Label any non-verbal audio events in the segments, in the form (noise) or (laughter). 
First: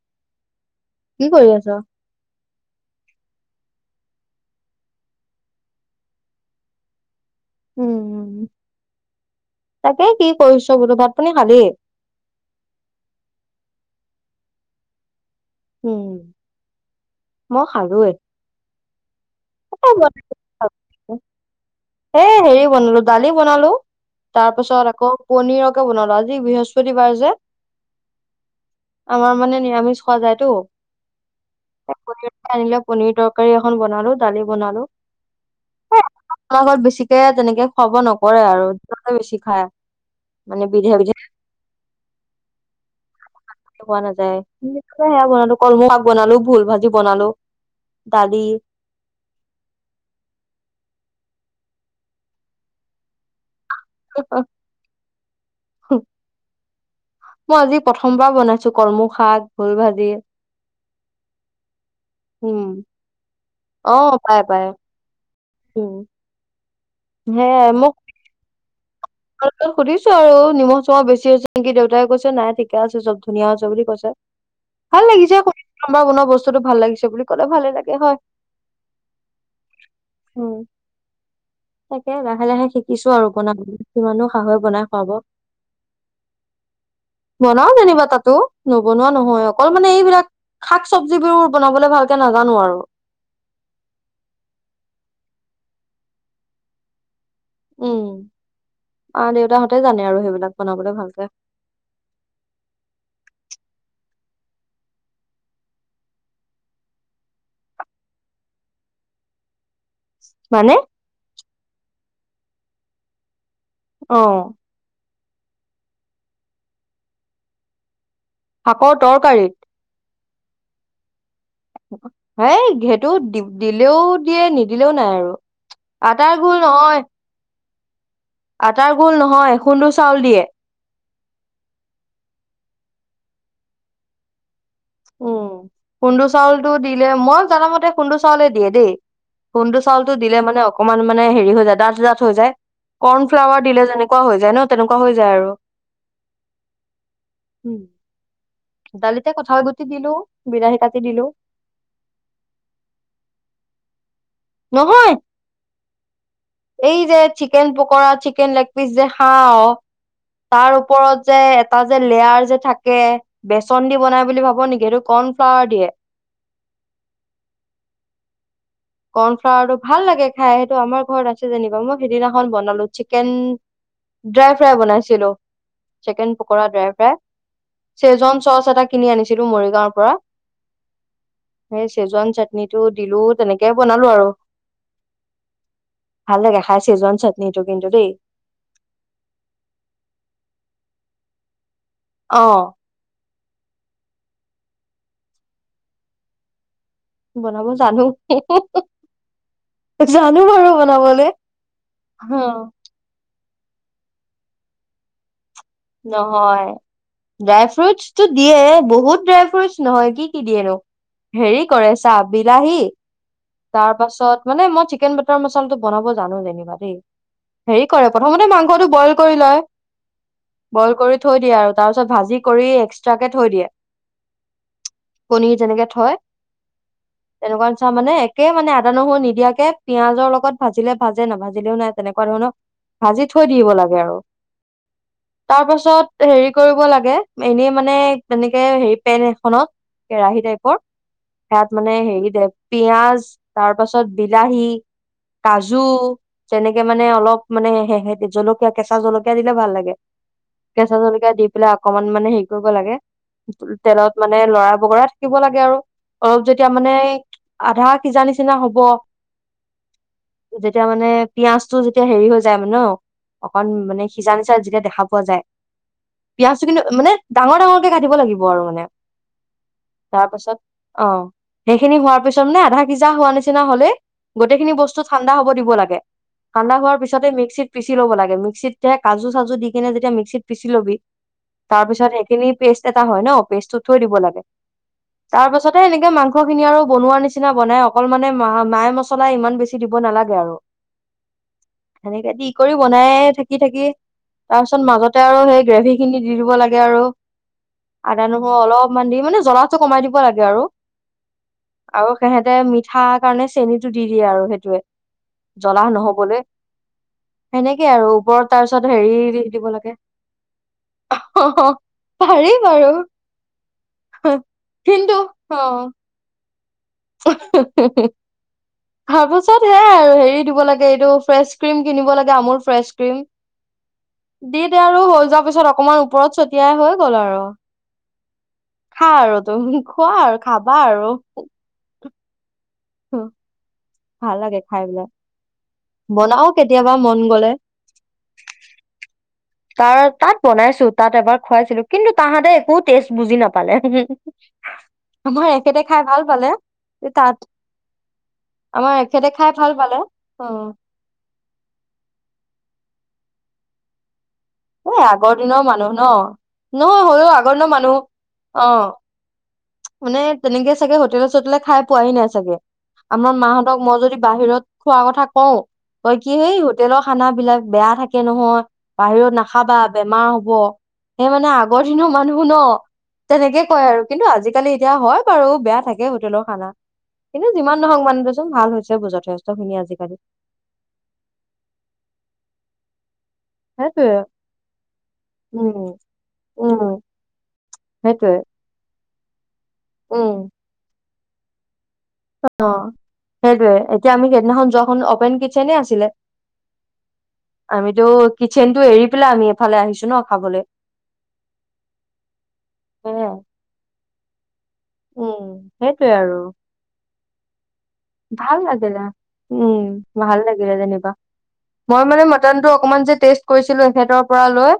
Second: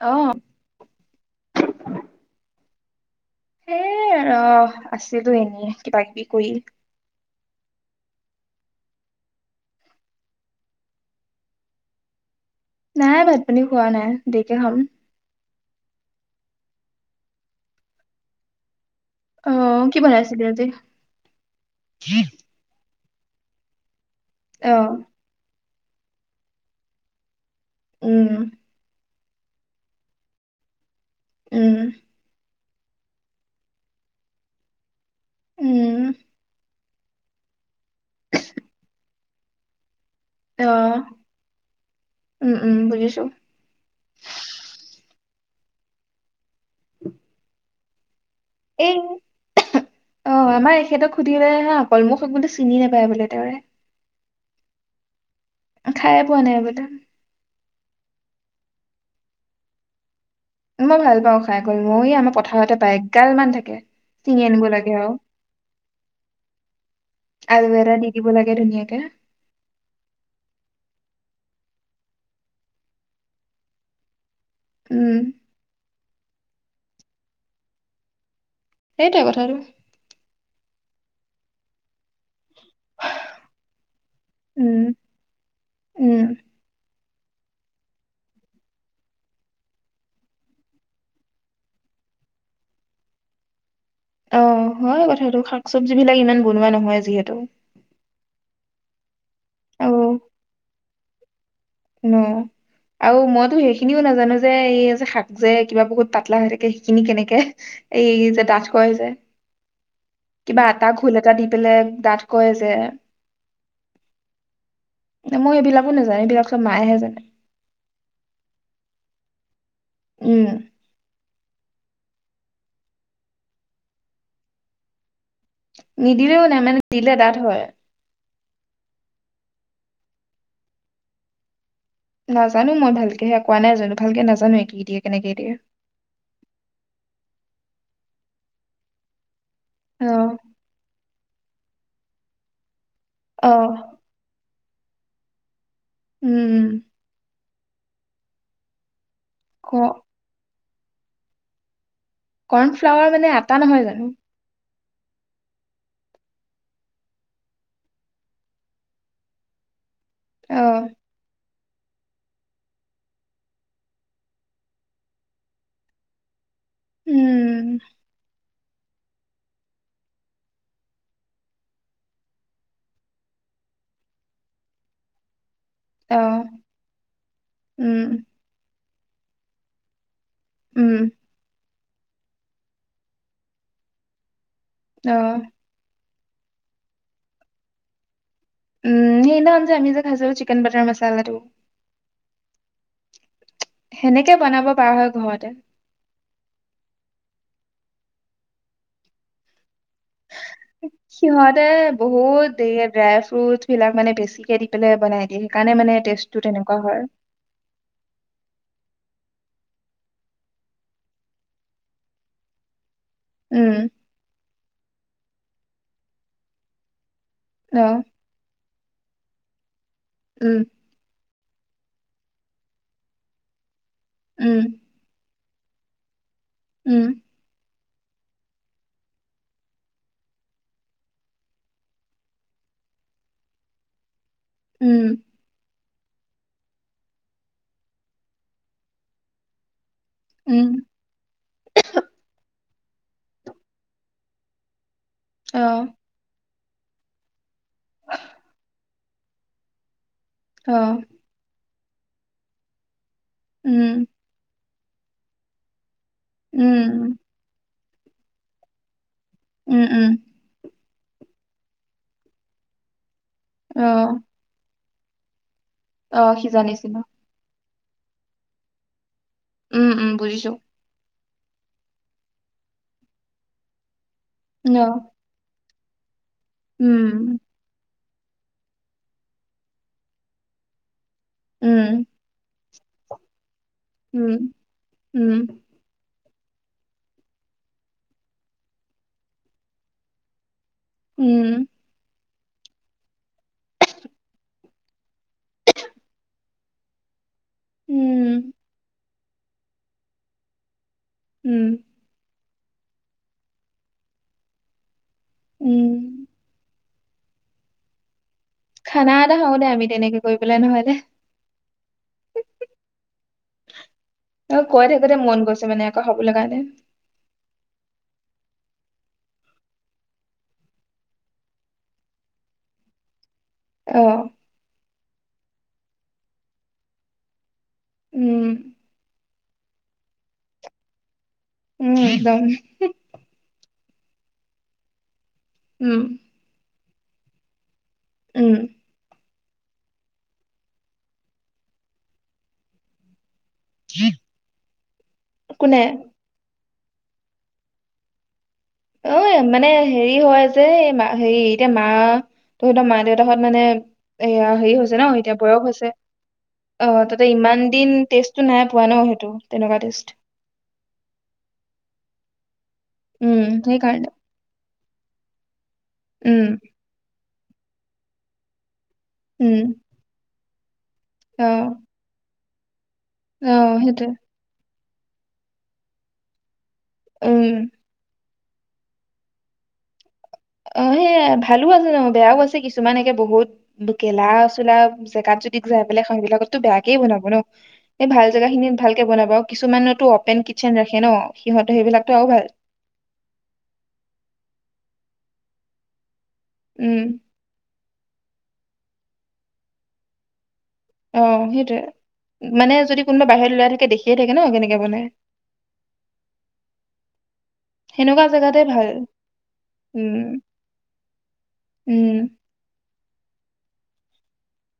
অ'। কি কৰি আছ? সেই ৰ'হ, আছিলোঁ এনেই কিবা-কিবি কৰি। উম - উম। তাকে কি কৰিছ বোলো। ভাত-পানী খালি? নাই, ভাত-পানী খোৱা নাই। দেৰিকে খাম। উম, মই খালোঁৱে। অ', কি বনাইছিলি আজি? এ হেৰি বনালোঁ, দালি বনালোঁ। তাৰ অ পাছত আকৌ পনীৰক টো বনালোঁ। আজি বৃহস্পতিবাৰ যে। উম। আমাৰ মানে নিৰামিষ খোৱা যায়তো। উম (unintelligible) আনিলে পনীৰ তৰকাৰী এখন বনালোঁ, দালি বনালোঁ। উম। ত বেছিকে তেনেকে খুৱাব নকৰে আৰু। (unintelligible) বেছি খায়। মানে অ বিধে-বিধে। উম - উম, বুজিছোঁ। টো খোৱা নাযায়। (inaudible) সেয়া বনালোঁ, কলমৌ শাক বনালোঁ, ভোল ভাজি বনালোঁ। এই অ' আমাৰ এখেতক সুধিলে হে অকল। মোক (unintelligible) চিনি নাপায় বোলে তেওঁৰে। হঁ-হঁ-। খায়ে পোৱা নাই আগতে। মই আজি প্ৰথমবাৰ বনাইছোঁ কলমৌ শাক, ভোল ভাজি। মই ভাল পাওঁ খাই কলমৌ। এই আমাৰ উম, পথাৰতে পায়। এগাল মান থাকে। পাই চিঙি পাই আনিব লাগে আৰু। অ'। আলু সেয়াই এটা দি দিব লাগে ধুনীয়াকে। তো সুধিছোঁ আৰু, নিমখ চখা বেছি হৈছে নেকি? দেউতাই কৈছে, নাই ঠিকে আছে চব, ধুনীয়া হৈছে বুলি কৈছে। ভাল উম লাগিছে (inaudible) আমাৰ বনোৱা বস্তুটো ভাল লাগিছে বুলি ক'লে, ভালে লাগে হয়। সেইটোৱে কথাটো। উম, তাকে লাহে - লাহে শিকিছোঁ আৰু বনা কিমাননো শাহুৱে উম বনাই খুৱাব। উম বনাও যেনিবা তাতো। নবনোৱা নহয়। অকল মানে এইবিলাক শাক চবজিবোৰ বনাবলৈ ভালকে নাজানো আৰু। অ হয় কথাটো শাক চবজি বিলাক ইমান বনোৱা নহয় যিহেতু। আহ দেউতাহঁতে জানে আৰু সেইবিলাক বনাবলৈ ভালকে। ন আৰু মইতো সেইখিনিও নাজানো যে এই যে শাক যে কিবা বহুত পাতলা হৈ থাকে সেইখিনি কেনেকে এই যে ডাঠ কয় যে। কিবা মানে এটা ঘোল এটা দি পেলাই ডাঠ কয় যে। অহ। মই এইবিলাকো নেজানো এইবিলাক চব মায়েহে জানে। শাকৰ তৰকাৰীত? উম। সেই সেইটো দি দিলেও দিয়ে নিদিলেও নাই আৰু। আটাৰ নিদিলেও ঘোল নাই মানে নহয় দিলে ডাঠ হয়। আটাৰ গোল নহয় খুন্দো চাউল দিয়ে। নাজানো মই ভালকে সেয়া কোৱা নাই জানো ভালকে নাজানো এক কি দিয়ে কেনেকে উম দিয়ে খুন্দু চাউলটো দিলে মই জানামতে খুন্দু চাউলে দিয়ে দেই। খুন্দু অ চাউলটো দিলে মানে অকণমান মানে হেৰি হৈ যায় ডাঠ ডাঠ হৈ যায়। অ কৰ্ণফ্লাৱাৰ দিলে যেনেকুৱা হৈ যায় ন তেনেকুৱা হৈ যায় আৰু। উম। উম দালিতে কঠাল ক গুটি দিলো, বিলাহী কাটি দিলো। কৰ্ণফ্লাৱাৰ মানে আটা নহয় জানো? নহয়। এই যে chicken pakora, chicken leg piece যে খাওঁ অ তাৰ ওপৰত যে এটা যে লেয়াৰ যে থাকে বেচন দি বনাই বুলি ভাব নেকি এইটো কৰ্ণফ্লাৱাৰ দিয়ে। উম। কৰ্ণফ্লাৱাৰটো ভাল লাগে খাই সেইটো আমাৰ ঘৰত আছে যেনিবা মই সিদিনাখন বনালো চিকেন ড্ৰাই ফ্ৰাই বনাইছিলো। অ chicken pakora, dry fry um schezwan sauce এটা কিনি আনিছিলো মৰিগাঁৱৰ পৰা। উম। এই চেজৱান চাটনিটো দিলো তেনেকে বনালো আৰু। আহ। ভাল লাগে খাই চিজৱান চাটনিটো কিন্তু দেই। উম সেইদিনাখন যে আমি যে খাইছো চিকেন বাটাৰ মচালাটো। অহ। সেনেকে বনাব পাৰা হয় ঘৰতে। বনাব জানো। জানো বাৰু বনাবলে সিহঁতে অ বহুত দেৰি ড্ৰাই ফ্ৰুট বিলাক মানে বেছিকে দি পেলাই বনাই দিয়ে। সেইকাৰণে মানে টেষ্টটো নহয় তেনেকুৱা হয় ড্ৰাই ফ্ৰুটছটো দিয়ে বহু বহুত ড্ৰাই ফ্ৰুটছ নহয় কি কি দিয়েনো, হেৰি কৰেছা বিলাহী উম তাৰ পাছত মানে মই চিকেন বাটাৰ মচলাটো বনাব জানো যেনিবা দেই। অ হেৰি কৰে প্ৰথমতে মাংসটো বইল কৰি লয় উম বইল কৰি থৈ দিয়ে আৰু তাৰপিছত ভাজি কৰি এক্সট্ৰাকে থৈ দিয়ে। উম। পনীৰ যেনেকে থয় উম। আচ্ছা মানে একে মানে আদা, নহৰু নিদিয়াকে পিয়াজৰ লগত ভাজিলে ভাজে না ভাজিলেও নাই তেনেকুৱা ধৰণৰ। ভাজি থৈ দিব লাগে আৰু উম। তাৰ পাছত হেৰি কৰিব লাগে এনেই মানে এনেকে হেৰি পেন এখনত কেৰাহী উম টাইপৰ সেয়াত মানে হেৰি দে পিয়াজ তাৰ পাছত বিলাহী অ কাজু। তেনেকে মানে অলপ মানে জলকীয়া কেঁচা জলকীয়া দিলে ভাল লাগে। অ কেঁচা জলকীয়া দি পেলাই অকমান মানে হেৰি কৰিব লাগে উম তেলত মানে লৰা বগৰা থাকিব লাগে আৰু অলপ যেতিয়া মানে উম আধা সিজা নিচিনা হব উম উম তেতিয়া মানে পপিয়াঁজটো যেতিয়া হেৰি হৈ যায় মানে ন অকন অ মানে সিজা নিচা যেতিয়া দেখা পোৱা যায় অ পিয়াজ সিজা কিন্তু নিচিনা মানে ডাঙৰ ডাঙৰ কাটিব লাগিব আৰু মানে উম উম তাৰ বুজিছো পাছত অ সেইখিনি হোৱাৰ পিছত মানে আধা সিজা হোৱা নিচিনা হলে গোটেইখিনি অ বস্তু ঠাণ্ডা হব দিব লাগে। ঠাণ্ডা হোৱাৰ পিছতে উম মিক্সিত পচি লব লাগে মিক্সিততে কাজু চাজু দি কিনে যেতিয়া মিক্সিত পিচি ল'বি। তাৰ উম পিছত সেইখিনি পেষ্ট এটা হয় ন। প্ৰেছটো থই দিব উম লাগে উম তাৰ পাছতে এনেকে মাংস খিনি আৰু বনোৱাৰ নিচিনা বনাই অকল মানে ম মাই মছলা ইমান বেছি দিব নালাগে আৰু উম। এনেকে দি কৰি বনাই থাকি থাকি। তাৰ পিছত মাজতে আৰু সেই গ্ৰেভি খিনি দি দিব লাগে আৰু আদা উম নহৰু অলপমান দি। মানে জ্বলাটো কমাই দিব লাগে আৰু উম আৰু সিহ। তেতে মিঠা কাৰণে চেনটো দি দিয়ে আৰু সেইটোৱে জ্বলা উম নহবলৈ। সেনেকে আৰু ওপৰত তাৰ পিছত খানা এটা হেৰি। হওঁ দে দিব আমি লাগে তেনেকে কৰি পেলাই নহ'লে অ পাৰি বাৰু অ কৈ থাকোতে মন গৈছে মানে আকৌ খাবলৈ কাৰণে। (unintelligible) তাৰ পাছত সেয়াই আৰু হেৰি দিব লাগে এইটো ফ্ৰেচ ক্ৰীম কিনিব লাগে আমল ফ্ৰেচ ক্ৰীম অ দি দে আৰু হৈ যোৱাৰ পিছত অকমান ওপৰত ছটিয়াই হৈ গ'ল আৰু উম খা আৰু তুমি খোৱা আৰু খাবা আৰু উম একদম। উ ভাল লাগে খাই পেলাই। উম বনাও কে কেতিয়াবা মন গ'লে উম। তাৰ তাত বনাইছো তাত এবাৰ খুৱাইছিলো কিন্তু তাহাঁতে একো টেষ্ট বুজি নাপ ালে মই একেতে কোনে খাই ভাল পালে তে তাত আমাৰ অ এখেতে খাই মানে ভাল পালে। হেৰি হয় অ যে হেৰি এতিয়া মা তত মা দেউতাহঁত মানে এয়া হেৰি হৈছে এই ন আগৰ এতিয়া বয়স দিনৰ হৈছে। মানুহ ন অ নহয় তাতে হ'লেও আগৰ ইমান দিনৰ দিন মানুহ টেষ্টটো নাই অ পোৱা ন সেইটো। তেনেকুৱা টেষ্ট মানে তেনেকে চাগে হোটেলে চোটেলে খাই পোৱাহি নাই চাগে? আমাৰ উম মাহতক মই সেইকাৰণে যদি বাহিৰত খোৱা কথা কও, তই কি উম সেই হোটেলৰ খানা বিলাক বেয়া থাকে নহয়। বাহিৰত উম নাখাবা বেমাৰ হব, সেই মানে অ আগৰ দিনৰ মানুহ ন। অ তেনেকে কয় আৰু। সেইটোৱে কিন্তু আজিকালি এতিয়া হয় বাৰু বেয়া থাকে হোটেলৰ খানা। উম কিন্তু যিমান নহওক মান দেচোন ভাল হৈছে বোৰ যথেষ্টখিনি আজিকালি। অ সে ভালো আছে ন বেয়াও আছে কিছুমান একে বহুত সেইটোয়ে গেলা চোলা জেগাত যদি যাই উম বেললে খাবিলাকতো বেয়াকে উম বনাব ন এই ভাল সেইটোয়ে জেগা খিনিত ভালকে বনাবা। আৰু কিছুমানতো অপেন উম কিটচেন ৰাখে ন সিহঁত সেইবিলাক অ সেইটোৱে, এতিয়া আমি সেইদিনাখন যোৱাখন অপেন কিচেনে আছিলে। উম আমিতো কিচনতটো এৰি পেলাই আমি এফালে আহিছো ন খাবলৈ অ সেইটয়ে মানে যদি কোনোবা সেয়াই বাহিৰ লৈ থাকে দেখিয়ে থাকে ন কেনে উম সেইটোৱে আৰু সেনেকুৱা ভাল জেগাতে লাগিলা উম ভাল লাগিলে যেনিবা। মই উম মানে মটনটো অকমান যে টেষ্ট কৰিছিলো এখতৰ পৰা লৈ।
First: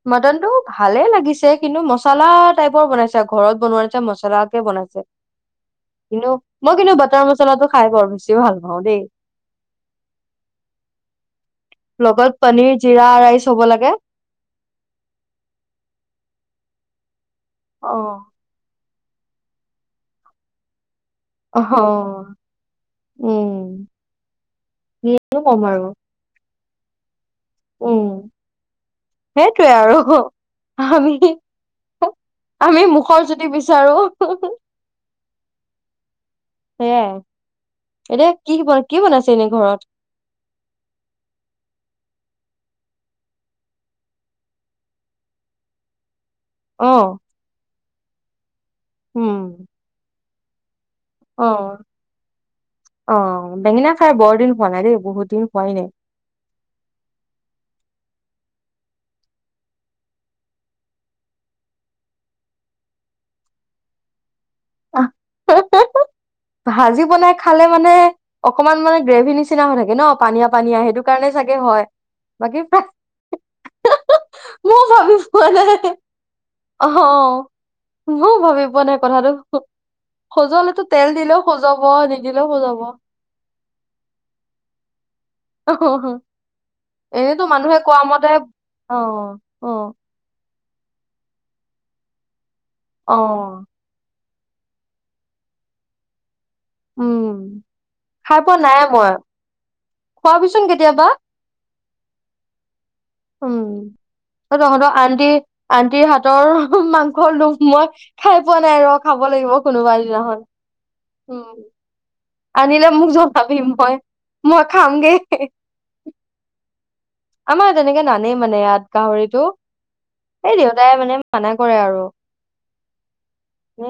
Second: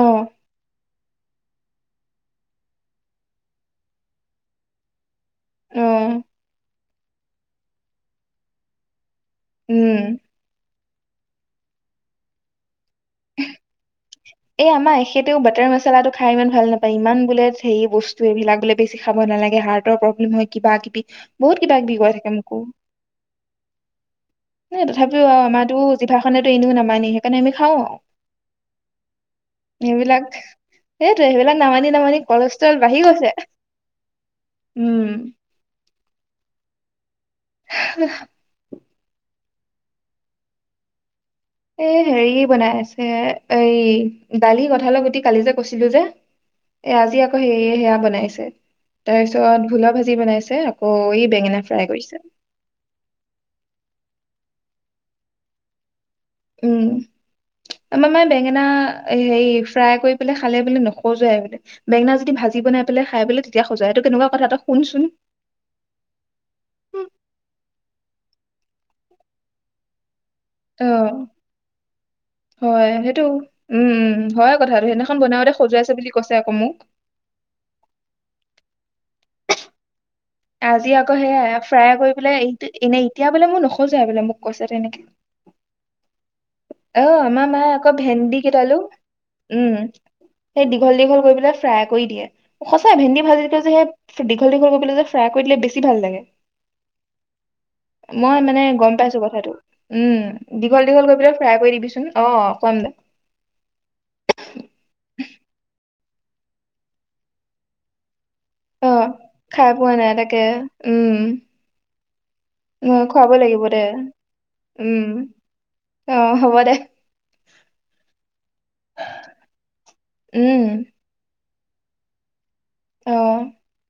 অ মটনটো ভালে লাগিছে কিন্তু মচলা টাইপৰ বনাইছে ঘৰত বনোৱা মছলাকে বনাইছে। অ কিন্তু মই কিন্তু বাটাৰ মচলাটো খাই বৰ বেছি ভাল পাওঁ দেই। উম। লগত পনিৰ জিৰা ৰাইচ হ'ব লাগে। এ আমাৰ এখেতেও বাটাৰ মচালাটো খাই ইমান ভাল নাপায় ইমান বোলে হেৰি অ বস্তু এইবিলাক বোলে। বেছি খাব নালাগে হাৰ্টৰ প্ৰব্লেম হয় কিবা কিবি অ বহুত কিবা কিবি কৈ থাকে মোকো। উম ন তথাপিও আৰু কিনো ক'ম আমাৰো জিভাখনেতো এনেও নামানি সেইকাৰণে আমি খাওঁ। উম সেইটোৱে আৰু। আমি সেইটো সেইবিলাক নামানি নামানি কলেষ্ট্ৰল আমি বাঢ়ি মুখৰ গৈছে জুতি বিচাৰো উম। (inaudible) সে এতি কি কি বনাইছে এনেই ঘৰত? এ হেৰি বনাই আছে এই দালি কথালত উটি কালি যে কৈছিলো যে এ অহ, আজি আকৌ সেয়ে সেয়া বনাইছে, তাৰপিছত ভোলৰ ভাজি বনাইছে। আকৌ ই অ বেঙেনা ফ্ৰাই কৰিছে অ বেঙেনা খাই বৰদিন হয় নাই দেই বহুত দিন খোৱাই নাই। উম আমাৰ মানে বেঙেনা হেৰি ফ্ৰাই কৰি পেলাই খালে বোলে নখজোৱাই বোলে বেঙেনা যদি ভাজি ভাজি বনাই পেলাই খাই বোলে, তেতিয়া খজোৱাই এইটো কেনেকুৱা কথা তই শুনচোন। ভাজি বনাই খালে মানে, অকমান মানে গ্ৰেভি নিচিনা হৈ থাকে ন? পানীয়া পানিয় সেইটো অ কাৰণে চাগে হয় বাকী হয় সেইটো, উমম হয় ময়ো কথাটো ভাবি সেইদিনাখন বনাওতে সজুৱাইছে বুলি কৈছে আকৌ মোক। মই ভাবি পোৱা নাই কথাটো, খজোৱালেটো তেল দিলেও সেয়াই সজাব ফ্ৰাই কৰি পেলাই নিদিলেও এইটো সজাব এনেই, এতিয়া বোলে মোক নখযোৱাই বোলে মোক কৈছে তেনেকে। হ হ অ আমাৰ মায়ে আকৌ ভেন্দি কেইটালো অহ, উম অহ, সেই দীঘল দীঘল কৰি পেলাই ফ্ৰাই কৰি দিয়ে সঁচাই ভেন্দি ভাজিে যে অহ, সেই দীঘল-দীঘল কৰি পেলাই যে ফ্ৰাই কৰি দিলে বেছি ভাল লাগে। উম, মই খাই পোৱা মানে নাই গম মই পাইছো কথাটো উম খোৱাবিচোন দীঘল কেতিয়াবা। দীঘল কৈ পেলাই কৈ দিবিচোন অ কম দে উম তহঁতৰ আন্টি আন্টিৰ হাতৰ মাংস লুভ মই খাই পোৱা নাই অ ৰ খাব লাগিব খাই পোৱা কোনোবাই নাই দিনা তাকে উম। আনিলে নহ মোক খুৱাবই জনাবি লাগিব দে মই মই খামগে। উম অ হ'ব দে আমাৰ তেনেকে নানেই মানে এৱাত গাহৰিতটো সেই উম দেউতাই মানে মানা কৰে আৰু। অ।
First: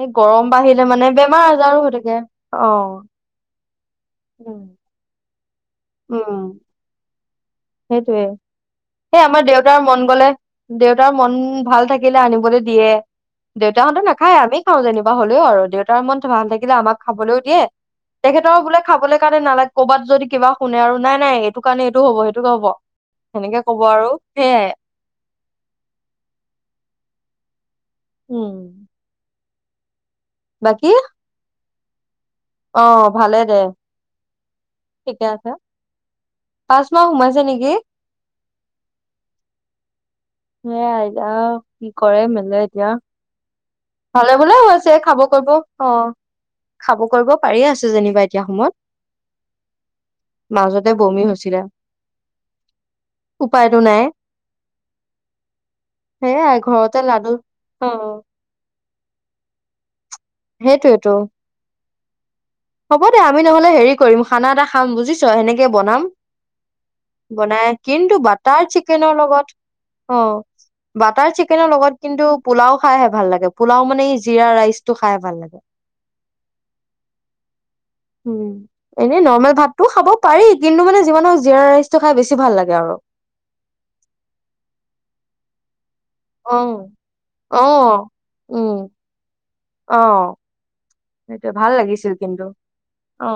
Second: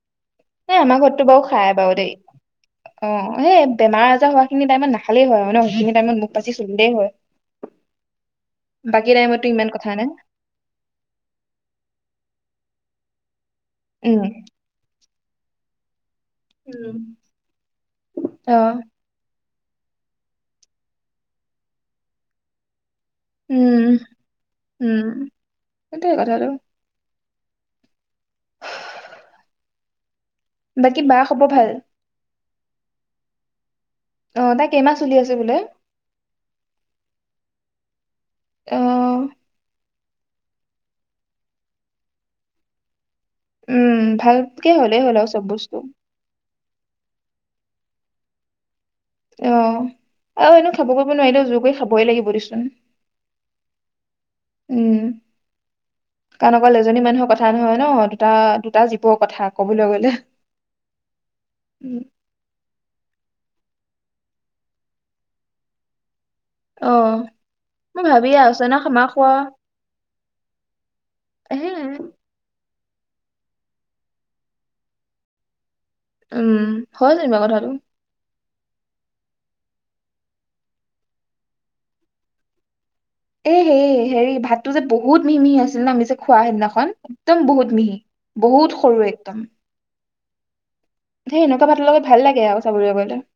এই গৰম বাঢ়িলে আমাৰ মানে ঘৰততো বেমাৰ বাৰু খাই আজাৰো হৈ বাৰু দেই থাকে অ'। অ এই বেমাৰ আজাৰ উম, হোৱাখিনি টাইম নখালেই হয়ানে সেইখিনি টাইমত মোক বাছি চলিলে হয়। সেইটোৱে বাকী সেই টাইমতো আমাৰ ইমান দেউতাৰ কথা মন নাই গলে দেউতাৰ মন ভাল থাকিলে আনিবলৈ দিয়ে দেউতাহঁতো উম নাখায় আমি খাওঁ যেনিবা হ'লেও আৰু দেউতাৰ মন ভাল থাকিলে উম আমাক খাবলৈও দিয়ে অ তেখেতৰ বোলে খাবলৈ কাৰণে নালাগে। ক'ৰবাত যদি কিবা শুনে আৰু নাই নাই এইটো কাৰণে এইটো হ'ব সেইটো হ'ব সেনেকে উম কব আৰু সেয়াই উম সেইটোৱে কথাটো উম বাকী বা খবৰ ভাল? অ ভালে দে অ তাই কেইমাহ চলি ঠিকে আছে বোলে পাচ মাহ সোমাইছে নেকি আহ সেই আতা কি কৰে মেললে এতিয়া উম ভালে বোলেও আ ভালকে হৈছে হলেই হ'ল খাব আৰু চব কৰিব অ বস্তু খাব কৰিব পাৰিয়ে আছে যেনিবা এতিয়া সময়ত। আহ আৰু এনেও খাব মাজতে কৰিব বমি নোৱাৰিলে হৈছিলে জোৰ কৰি খাবই লাগিব দেচোন। উপায়তো নাই উম কাৰণ সেয়াই অকল ঘৰতে এজনী লাডু মানুহৰ কথা নহয় অ ন, দুটা দুটা জীৱৰ কথা কবলৈ গলে। সেইটোৱে টো উম হ'ব দে আমি নহ'লে হেৰি কৰিম খানা এটা খাম বুজিছ সেনেকে বনাম। অ বনাই মই কিন্তু ভাবিয়ে বাটাৰ আছো ন আমাৰ চিকেনৰ খোৱা লগত অ বাটাৰ হে চিকেনৰ লগত কিন্তু পোলাও খাইহে ভাল লাগে পোলাও মানে এই জিৰা ৰাইচ টো খাই ভাল লাগে। উম হয় যেনিবা কথাটো। উম এনেই নৰ্মেল ভাততো খাব পাৰি কিন্তু মানে যিমান নহওক জীৰা ৰাইচটো খাই বেছি ভাল লাগে আৰু। এ হেই হেৰি ভাতটো যে বহুত মিহি-মিহি আছিল ন মিছ খোৱা অ সেইদিনাখন একদম বহুত মিহি উম বহুত সৰু একদম। অ। সেই সেইটোয়ে এনেকুৱা ভাল ভাতৰ লগত লাগিছিল লাগে কিন্তু আৰু চাবলৈ গ'লে অ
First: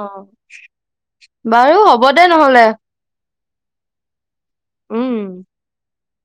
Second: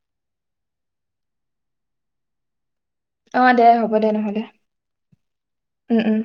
বাৰু হ'ব দে হব নহ'লে অ দে হ'ব দে নহ'লে উম উম উম।